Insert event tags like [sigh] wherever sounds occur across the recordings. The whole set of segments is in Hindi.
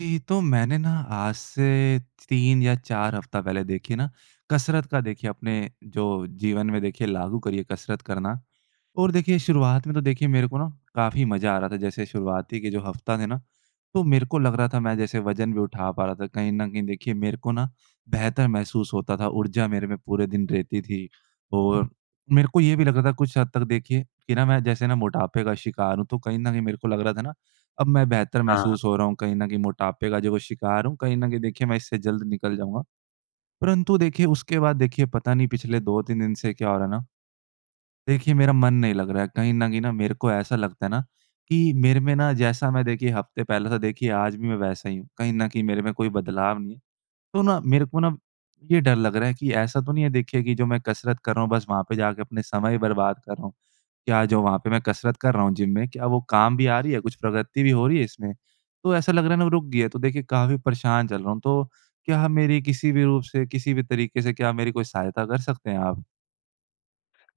जी। तो मैंने ना, आज से च 3 या 4 हफ़्ता पहले देखिए ना, कसरत का देखिए, अपने जो जीवन में देखिए, लागू करी है, कसरत करना। और देखिए, शुरुआत में तो देखिए, मेरे को ना काफ़ी मज़ा आ रहा था। जैसे शुरुआती के जो हफ़्ता थे ना? तो मेरे को लग रहा था, मैं जैसे वज़न भी उठा पा रहा था, कहीं न कहीं देखिए, मेरे को ना बेहतर महसूस होता था, ऊर्जा मेरे में पूरे दिन रहती थी। और मेरे को ये भी लग रहा था कुछ हद तक देखिए, कि ना मैं जैसे ना मोटापे का शिकार हूँ, तो कहीं न कहीं मेरे को लग रहा था ना, अब मैं बेहतर हाँ, हाँ। महसूस हो रहा हूँ, कहीं न कहीं मोटापे का जो वो शिकार हूँ, कहीं न कहीं देखिए, मैं इससे जल्द निकल जाऊँगा। परंतु देखिए, उसके बाद देखिए, पता नहीं पिछले 2-3 दिन से क्या हो रहा है ना। देखिए, मेरा मन नहीं लग रहा है। कहीं न कहीं ना, मेरे को ऐसा लगता है ना कि मेरे में ना, जैसा मैं देखिए, हफ़्ते पहले था देखिए, आज भी मैं वैसा ही हूँ। कहीं न कहीं मेरे में कोई बदलाव नहीं। तो ना, मेरे को ना ये डर लग रहा है कि ऐसा तो नहीं है देखिए, कि जो मैं कसरत कर रहा हूँ, बस वहाँ पे जाके अपना समय बर्बाद कर रहा हूँ। क्या जो वहाँ पे मैं कसरत कर रहा हूँ जिम में, क्या वो काम भी आ रही है, कुछ प्रगति भी हो रही है इसमें? तो ऐसा लग रहा है ना, वो रुक गई है। तो देखिए, काफ़ी परेशान चल रहा हूँ। तो क्या मेरी किसी भी रूप से, किसी भी तरीके से, क्या मेरी कोई सहायता कर सकते हैं आप?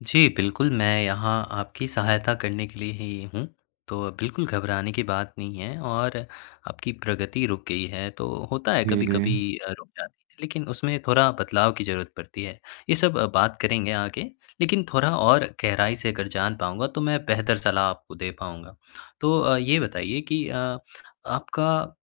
जी, बिल्कुल, मैं यहाँ आपकी सहायता करने के लिए ही हूँ। तो बिल्कुल घबराने की बात नहीं है और आपकी प्रगति रुक गई है तो होता है, जी, कभी-कभी जी। अ, रुक जाती है, लेकिन उसमें थोड़ा बदलाव की ज़रूरत पड़ती है। ये सब अ, बात करेंगे आगे। लेकिन थोड़ा और गहराई से अगर जान पाऊँगा, तो मैं बेहतर सलाह आपको दे पाऊँगा। तो अ, ये बताइए कि अ, आपका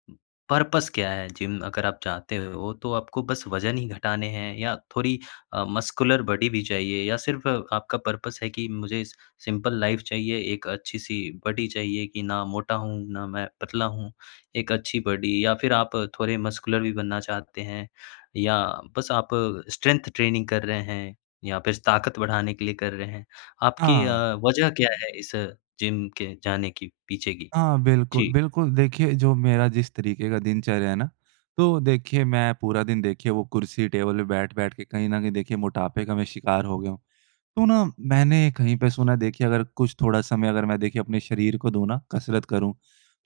पर्पज़ क्या है? जिम अगर आप चाहते हो तो आपको बस वज़न ही घटाने हैं या थोड़ी अ, मस्कुलर बॉडी भी चाहिए या सिर्फ़ आपका पर्पज़ है कि मुझे स सिंपल लाइफ़ चाहिए, एक अच्छी सी बॉडी चाहिए कि ना मोटा हूँ, ना मैं पतला हूँ। एक अच्छी बॉडी या फिर आप थोड़े मस्कुलर भी बनना चाहते हैं? या बस आप स्ट्रेंथ ट्रेनिंग कर रहे हैं, या फिर ताक़त बढ़ाने के लिए कर रहे हैं? आपकी अ, हाँ। वजह क्या है, इस जिम के जाने के पीछे की? हाँ, जी। बिल्कुल-बिल्कुल। देखिए, जो मेरा जिस तरीके की दिनचर्या है ना, तो देखिए, मैं पूरा दिन, देखिए, वो कुर्सी-टेबल पे बैठ-बैठ के कहीं न कहीं देखिए, मोटापे का मैं शिकार हो गया हूँ। तो ना, मैंने कहीं पे सुना है देखिए, अगर कुछ थोड़ा समय अगर मैं देखिए, अपने शरीर को दूँ ना, कसरत करूँ,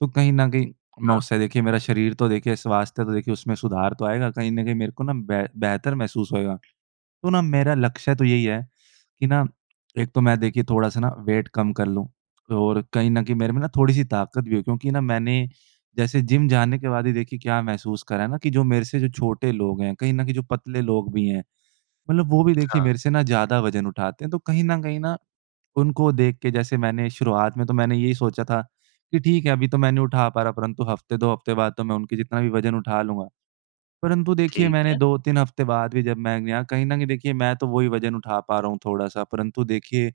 तो कहीं न कहीं मैं हाँ। उससे देखिए, मेरा शरीर तो देखिए, स्वास्थ्य तो देखिए, उसमें सुधार तो आएगा। कहीं न कहीं मेरे को ना बे बेहतर महसूस होएगा। तो ना, मेरा लक्ष्य तो यही है कि ना, एक तो मैं देखिए, थोड़ा-सा ना वेट कम कर लूँ, और कहीं न कहीं मेरे में ना थोड़ी-सी ताकत भी हो। क्योंकि ना, मैंने जैसे जिम जाने के बाद ही देखिए, क्या महसूस कर रहा है ना, कि जो मेरे से जो छोटे लोग हैं, कहीं न कहीं, जो पतले लोग भी हैं, मतलब वो भी, देखिए, हाँ। मेरे से ना ज़्यादा वज़न उठाते हैं। तो कहीं न कहीं न, उनको देख के, जैसे मैंने शुरुआत में तो यही सोचा था कि ठीक है, अभी तो मैं नहीं उठा पा रहा, परंतु हफ़्ते, 2 हफ़्ते बाद तो मैं उनके जितना भी वज़न उठा लूँगा। परंतु देखिए, ठीक मैंने है। 2-3 हफ़्ते बाद भी, जब मैं कहीं न कहीं देखिए, मैं तो वही वज़न उठा पा रहा हूँ थोड़ा-सा, परंतु देखिए,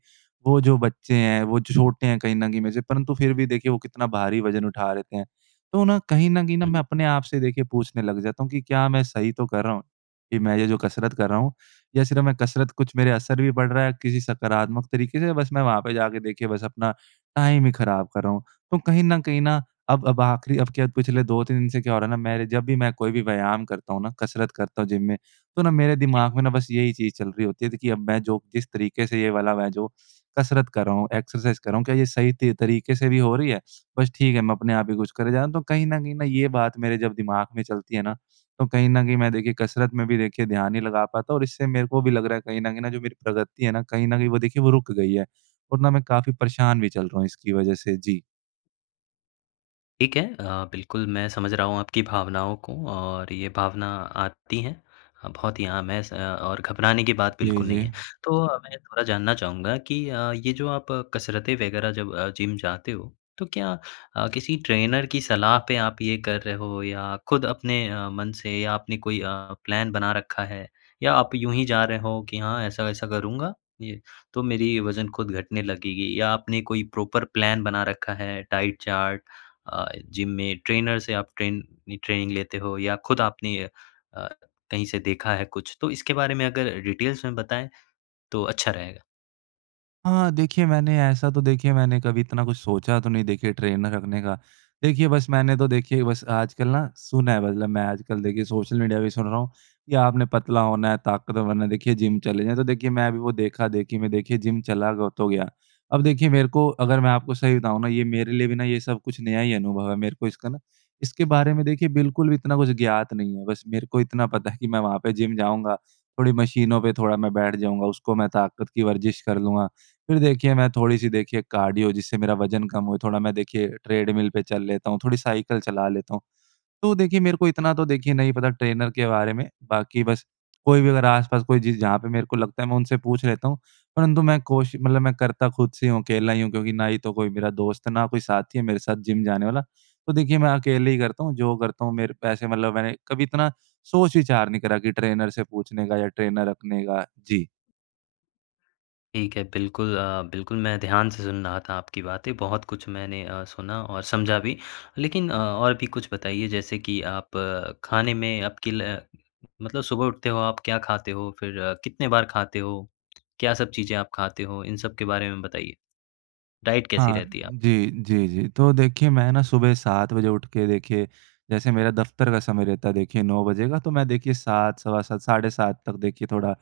वो जो बच्चे हैं, वो छ छोटे हैं कहीं न कहीं में से, परंतु फिर भी, देखिए, वो कितना भारी वज़न उठा देते हैं। तो ना, कहीं न कहीं न, मैं हुँ। अपने आप से, देखिए, पूछने लग जाता हूँ कि क्या मैं सही तो कर रहा हूँ? कि मैं ये जो कसरत कर रहा हूँ, या सिर्फ़ मैं कसरत कर रहा हूँ, कुछ मेरे असर भी पड़ रहा है किसी सकारात्मक तरीके से? बस मैं वहाँ पे जा के देखिए, बस अपना टाइम ही खराब कर रहा हूँ? तो कहीं न कहीं न अब अब आख़िरी, अब क्या पिछले 2-3 दिन से क्या हो रहा है ना, मेरे जब भी मैं कोई भी व्यायाम करता हूँ ना, कसरत करता हूँ जिम में, तो ना, मेरे जी। दिमाग में ना बस यही चीज़ चल रही होती है देखिए, अब मैं जो, जिस तरीके से ये वाला मैं जो कसरत कर रहा हूँ, एक्सरसाइज़ कर रहा हूँ, क्या ये सही त तरीके से भी हो रही है? बस ठीक है, मैं अपने आप ही कुछ करे जा रहा हूँ। तो कहीं न कहीं, ये बात मेरे जब दिमाग में चलती है ना, तो कहीं न कहीं मैं देखिए, कसरत में भी देखिए, ध्यान नहीं लगा पाता और इससे मेरे को भी लग रहा है कहीं न कहीं, जो मेरी प्रगति है ना, कहीं न कहीं वो देखिए, वो रुक गई है। और ना, मैं काफ़ी परेशान भी चल रहा हूँ इसकी वजह से। जी। ठीक है। अ, बिल्कुल मैं समझ रहा हूँ आपकी भावनाओं को और ये भावना आती हैं, बहुत ही आम हैं स अ, और घबराने की बात जी, बिल्कुल भी नहीं जी। है। तो अ, मैं थोड़ा जानना चाहूँगा कि अ, ये जो आप कसरत वग़ैरह जब अ, जिम जाते हो, तो क्या अ, किसी ट्रेनर की सलाह पे आप ये कर रहे हो या खुद अपने अ, मन से आपने कोई अ, प्लान बना रखा है? या आप यूँ ही जा रहे हो कि हाँ, ऐसा-ऐसा करूँगा ये तो मेरी वज़न खुद घटने लगेगी या आपने कोई प्रॉपर प्लान बना रखा है, डाइट चार्ट अ, जिम में ट्रेनर से आप ट्रेन ये ट्रेनिंग लेते हो या खुद आपने अ, कहीं से देखा है कुछ? तो इसके बारे में अगर डिटेलस में बताएँ, तो अच्छा रहेगा। हाँ। देखिए, मैंने ऐसा तो, देखिए, मैंने कभी इतना कुछ सोचा तो नहीं। देखिए, ट्रेनर रखने का। देखिए, बस मैंने तो देखिए, बस आजकल ना सुना है। मतलब, मैं आजकल देखिए, सोशल मीडिया भी सुन रहा हूँ कि आपने पतला होना है, ताकतवर बनना है, देखिए, जिम चले जाएँ। तो देखिए, मैं भी वो देखा-देखी में देखिए, जिम चला ग तो हो गया। अब देखिए, मेरे को अगर मैं आपको सही बताऊँ ना, ये मेरे लिए भी ना, ये सब कुछ नया ही अनुभव है। मेरे को इसका ना, इसके बारे में देखिए, बिल्कुल भी इतना कुछ ज्ञात नहीं है। बस मेरे को इतना पता है [chuckles] कि मैं वहाँ पे जिम जाऊँगा, थोड़ी मशीनों पे थोड़ा मैं बैठ जाऊँगा, उसको मैं ताकत की वर्ज़िश कर लूँगा। फिर देखिए, मैं थोड़ी-सी देखिए, कार्डियो, जिससे मेरा वजन कम हो, थोड़ा मैं देखिए, ट्रेडमिल पर चल लेता हूँ, थोड़ी साइकिल चला लेता हूँ। तो देखिए, मेरे को इतना तो, देखिए, नहीं पता ट्रेनर के बारे में। बाकी बस कोई भी अगर आस-पास कोई, जिस जहाँ पे मेरे को लगता है, मैं उनसे पूछ लेता हूँ। परंतु मैं कोशि मतलब मैं करता खुद से ही हूँ। अकेला ही हूँ। क्योंकि ना ही तो कोई मेरा दोस्त है, ना कोई साथी है मेरे साथ जिम जाने वाला। तो देखिए, मैं अकेले ही करता हूँ जो करता हूँ। मेरे वैसे मतलब मैंने कभी इतना सोच-विचार नहीं करा कि ट्रेनर से पूछने का या ट्रेनर रखने का। जी। ठीक है। बिल्कुल, अ, बिल्कुल, मैं ध्यान से सुन रहा था आपकी बातें। बहुत कुछ मैंने अ, सुना और समझा भी। लेकिन अ, और भी कुछ बताइए। जैसे कि आप खाने में, आपकी, ल मतलब सुबह उठते हो आप, क्या खाते हो? फिर कितनी बार खाते हो? क्या-सब चीज़ें आप खाते हो? इन सब के बारे में बताइए। डाइट कैसी हाँ, रहती है आपकी? जी, जी, जी। तो देखिए, मैं ना सुबह 7 बजे उठ के देखिए, जैसे मेरा दफ़्तर का समय रहता है देखिए, 9 बजे का, तो मैं देखिए, 7, सवा 7, साढ़े 7 तक देखिए, थोड़ा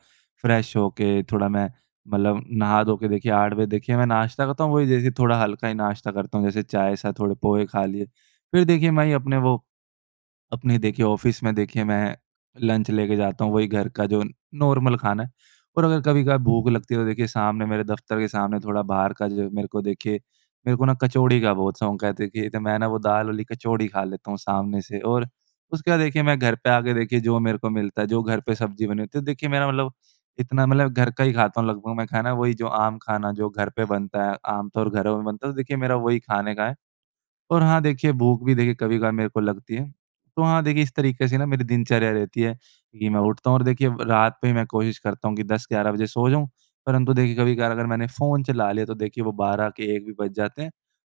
फ़्रेश हो के, थोड़ा मैं मतलब नहा-धो के देखिए, 8 बजे देखिए, मैं नाश्ता करता हूँ। वही जैसे थोड़ा हल्का ही नाश्ता करता हूँ। जैसे चाय साथ थोड़े पोहे खा लिए। फिर देखिए, मैं ये अपने वो, अपने देखिए, ऑफिस में देखिए, मैं लंच लेके जाता हूँ। वही घर का जो नॉर्मल खाना है। और अगर कभी-कभार भूख लगती है तो देखिए, सामने मेरे दफ़्तर के सामने, थोड़ा बाहर का जो, मेरे को देखिए, मेरे को ना कचौड़ी का बहुत शौक है। देखिए, तो मैं ना वो दाल वाली कचौड़ी खा लेता हूँ सामने से। और उसके बाद देखिए, मैं घर पे आ के देखिए, जो मेरे को मिलता है, जो घर पे सब्ज़ी बनी होती है, देखिए, मेरा मतलब, इतना मतलब, घर का ही खाता हूँ लगभग मैं खाना। वही जो आम खाना, जो घर पे बनता है, आम तौर घरों में बनता है। तो देखिए, मेरा वही खाने का है। और हाँ, देखिए, भूख भी देखिए, कभी-कभार मेरे को लगती है। तो हाँ, देखिए, इस तरीके से ना मेरी दिनचर्या रहती है कि मैं उठता हूँ और देखिए, व रात पे ही मैं कोशिश करता हूँ कि 10-11 बजे सो जाऊँ। परंतु देखिए, कभी-कभार अगर मैंने फ़ोन चला लिया तो देखिए, वो 12 के 1 भी बज जाते हैं।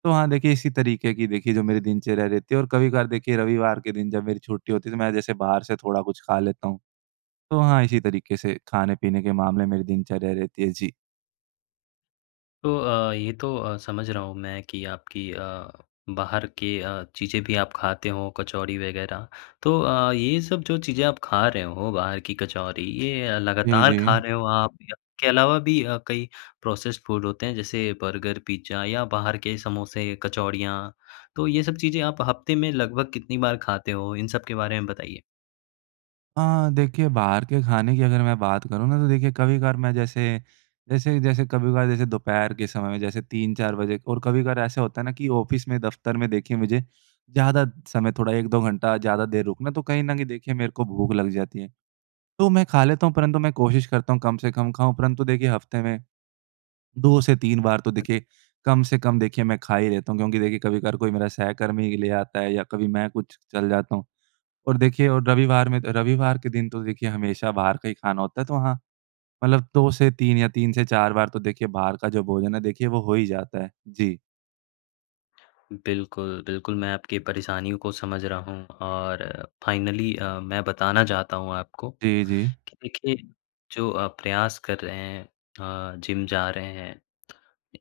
तो हाँ, देखिए, इसी तरीके की देखिए, जो मेरी दिनचर्या रहती है। और कभी-कभार देखिए, रविवार के दिन, जब मेरी छुट्टी होती है तो मैं जैसे बाहर से थोड़ा कुछ खा लेता हूँ। तो हाँ, इसी तरीके से, खाने-पीने के मामले मेरी दिनचर्या रहती है। जी। तो अ, ये तो अ, समझ रहा हूँ मैं कि आपकी अ, बाहर की अ, चीज़ें भी आप खाते हो, कचौड़ी वग़ैरह। तो अ, ये सब जो चीज़ें आप खा रहे हो, बाहर की कचौड़ी, ये अ, जी, लगातार खा जी। रहे हो आप या के अलावा भी अ, कई प्रोसेस्ड फूड होते हैं, जैसे बर्गर, पिज़्ज़ा या बाहर के समोसे, कचौड़ियाँ। तो ये सब चीज़ें आप हफ़्ते में लगभग कितनी बार खाते हो? इन सब के बारे में बताइए। हाँ। देखिए, बाहर के खाने की अगर मैं बात करूँ ना, तो देखिए, कभी-कभार मैं जैसे, जैसे जैसे कभी-कभार जैसे दोपहर के समय में जैसे 3-4 बजे और कभी-कभार ऐसा होता है ना कि ऑफिस में, दफ़्तर में देखिए, मुझे ज़्यादा समय थोड़ा 1-2 घंटा ज़्यादा देर रुकना। तो कहीं न कहीं देखिए, मेरे को भूख लग जाती है, तो मैं खा लेता हूँ। परंतु मैं कोशिश करता हूँ कम से कम खाऊँ। परंतु देखिए, हफ़्ते में 2 से 3 बार तो हुँ। देखिए, कम से कम देखिए, मैं खा ही लेता हूँ। क्योंकि देखिए, कभी-कभार कोई मेरा सहकर्मी ही ले आता है या कभी मैं कुछ चल जाता हूँ। और देखिए और रविवार में त रविवार के दिन तो देखिए, हमेशा बाहर का ही खाना होता है। तो हाँ, मतलब 2 से 3 या 3 से 4 बार तो देखिए, बाहर का जो भोजन है, देखिए वो हो ही जाता है। जी। बिल्कुल, बिल्कुल, मैं आपकी परेशानियों को समझ रहा हूँ। और फ़ाइनली अ, मैं बताना चाहता हूँ आपको, जी, कि जी। देखिए, जो आप प्रयास कर रहे हैं, अ, जिम जा रहे हैं,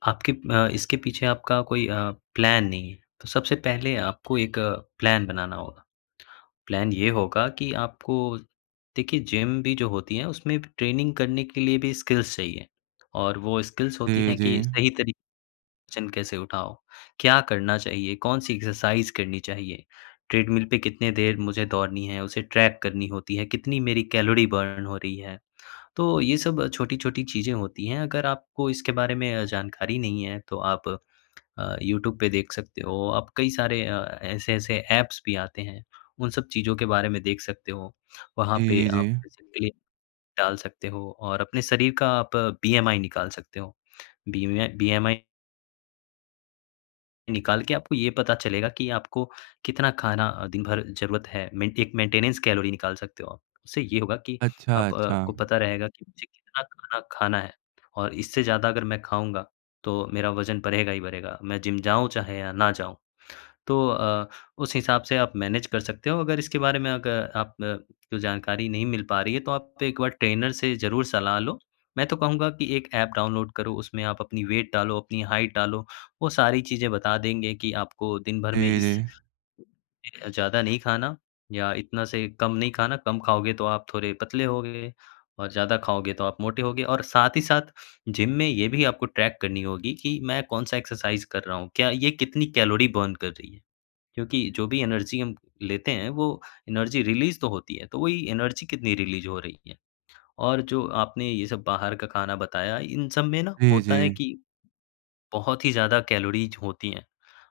आपके अ, इसके पीछे आपका कोई अ, प्लान नहीं है। तो सबसे पहले आपको एक प्लान बनाना होगा। प्लान ये होगा कि आपको, देखिए, जिम भी जो होती है, उसमें ट्रेनिंग करने के लिए भी स्किल्स चाहिए। और वो स्किल्स होती जी, हैं कि जी। सही तरी [unintelligible] जन कैसे उठाओ। क्या करना चाहिए, कौन-सी एक्सरसाइज़ करनी चाहिए, ट्रेडमिल पे कितनी देर मुझे दौड़नी है, उसे ट्रैक करनी होती है, कितनी मेरी कैलोरी बर्न हो रही है। तो ये सब छोटी-छोटी चीज़ें होती हैं। अगर आपको इसके बारे में अ, जानकारी नहीं है, तो आप अ, यूट्यूब पे देख सकते हो। आप कई सारे अ, ऐसे-ऐसे ऐप्स भी आते हैं, उन सब चीज़ों के बारे में देख सकते हो। वहाँ पे जी, आप जी। बेसिकली डाल सकते हो और अपने शरीर का आप बीएमआई निकाल सकते हो। बीएमए बीएमआई निकाल के आपको ये पता चलेगा कि आपको कितना खाना अ, दिन भर ज़रूरत है। मेंट एक मेंटेनेंस कैलोरी निकाल सकते हो आप। उससे ये होगा कि अच्छा, आप अ, को अच्छा। पता रहेगा कि मुझे कितना खाना खाना है, और इससे ज़्यादा अगर मैं खाऊँगा तो मेरा वज़न बढ़ेगा ही बढ़ेगा। मैं जिम जाऊँ, चाहे या ना जाऊँ। तो अ, उस हिसाब से आप मैनेज कर सकते हो। अगर इसके बारे में अग आप न कोई जानकारी नहीं मिल पा रही है, तो आप एक बार ट्रेनर से ज़रूर सलाह लो। मैं तो कहूँगा कि एक एप डाउनलोड करो, उसमें आप अपनी वेट डालो, अपनी हाइट डालो। वो सारी चीज़ें बता देंगे कि आपको दिन भर में जी, इस जी। अ, ज़्यादा नहीं खाना, या इतना से कम नहीं खाना। कम खाओगे तो आप थोड़े पतले होगे, और ज़्यादा खाओगे तो आप मोटे होगे। और साथ ही साथ जिम में ये भी आपको ट्रैक करनी होगी कि मैं कौन-सा एक्सरसाइज़ कर रहा हूँ। क्या ये कितनी कैलोरी बर्न कर रही है? क्योंकि जो भी एनर्जी हम लेते हैं, वो एनर्जी रिलीज़ तो होती है। तो वही एनर्जी कितनी रिलीज़ हो रही है। और जो आपने ये सब बाहर का खाना बताया, इन सब में ना जी, होता है जी। कि बहुत ही ज़्यादा कैलोरीज़ होती हैं।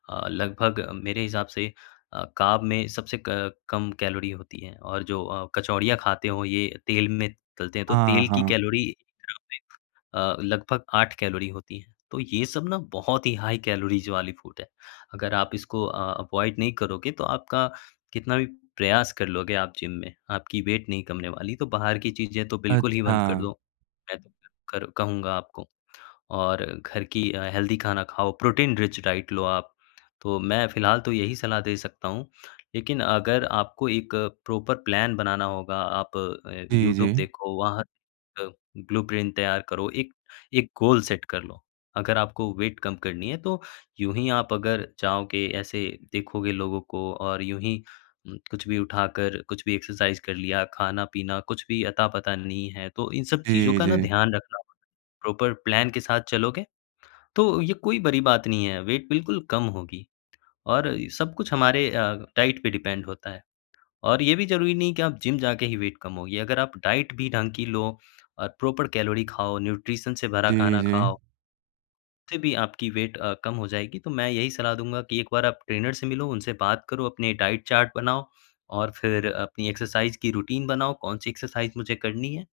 अ, लगभग मेरे हिसाब से अ, कार्ब में सबसे क कम कैलोरी होती है। और जो अ, कचौड़ियाँ खाते हो ये तेल में तलते हैं तो हाँ, तेल की हाँ। कैलोरी [unintelligible] अ, लगभग 8 कैलोरी होती है। तो ये सब ना बहुत ही हाई कैलोरीज़ वाली फूड है। अगर आप इसको अ, अवॉइड नहीं करोगे, तो आपका कितना भी प्रयास कर लोगे आप जिम में, आपकी वेट नहीं कम होने वाली। तो बाहर की चीज़ें तो बिल्कुल ही बंद कर दो। अच्छा। मैं तो कर कहूँगा आपको। और घर की अ, हेल्दी खाना खाओ, प्रोटीन रिच डाइट लो आप। तो मैं फ़िलहाल तो यही सलाह दे सकता हूँ। लेकिन अगर आपको एक प्रॉपर प्लान बनाना होगा, आप ए, जी, यूट्यूब जी। देखो, वहाँ [unintelligible] अ, ब्लू प्रिन्ट तैयार करो, एक-एक गोल सेट कर लो। अगर आपको वेट कम करनी है, तो यूँही आप अगर चाहोगे, ऐसे देखोगे लोगों को और यूँ ही उम, कुछ भी उठा कर, कुछ भी एक्सरसाइज़ कर लिया, खाना-पीना कुछ भी अता-पता नहीं है तो इन सब चीज़ों जी, का ना जी। ध्यान रखना होगा। प्रॉपर प्लान के साथ चलोगे, तो ये कोई बड़ी बात नहीं है। वेट बिल्कुल कम होगी। और सब कुछ हमारे अ, डाइट पे डिपेंड होता है। और ये भी ज़रूरी नहीं है कि आप जिम जाके ही वेट कम होगी। अगर आप डाइट भी ढंग की लो, और प्रॉपर कैलोरी खाओ, न्यूट्रिशन से भरा जी, खाना जी। खाओ फिर भी आपकी वेट अ, कम हो जाएगी। तो मैं यही सलाह दूँगा कि एक बार आप ट्रेनर से मिलो, उनसे बात करो, अपने डाइट चार्ट बनाओ, और फिर अपनी एक्सरसाइज़ की रूटीन बनाओ, कौन-सी एक्सरसाइज़ मुझे करनी है।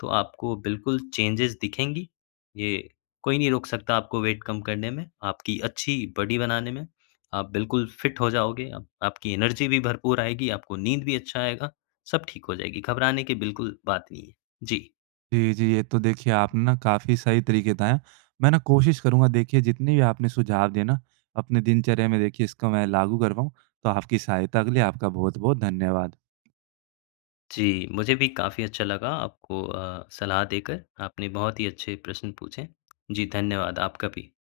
तो आपको बिल्कुल चेंजस दिखेंगी। ये कोई नहीं रोक सकता आपको वेट कम करने में, आपकी अच्छी बॉडी बनाने में। आप बिल्कुल फ़िट हो जाओगे, आपकी एनर्जी भी भरपूर आएगी, आपको नींद भी अच्छा आएगा। सब ठीक हो जाएगी। घबराने की बिल्कुल बात नहीं है। जी। जी, जी। ये तो देखिए, आपने ना काफ़ी सही तरीके बताए हैं। मैं ना कोशिश करूँगा, देखिए, जितने भी आपने सुझाव दिए हैं ना, अपने दिनचर्या में देखिए, इसको मैं लागू कर पाऊँ। तो आपकी सहायता के लिए आपका बहुत-बहुत धन्यवाद। जी, मुझे भी काफ़ी अच्छा लगा आपको अ, सलाह देकर। आपने बहुत ही अच्छे प्रश्न पूछे। जी, धन्यवाद आपका भी।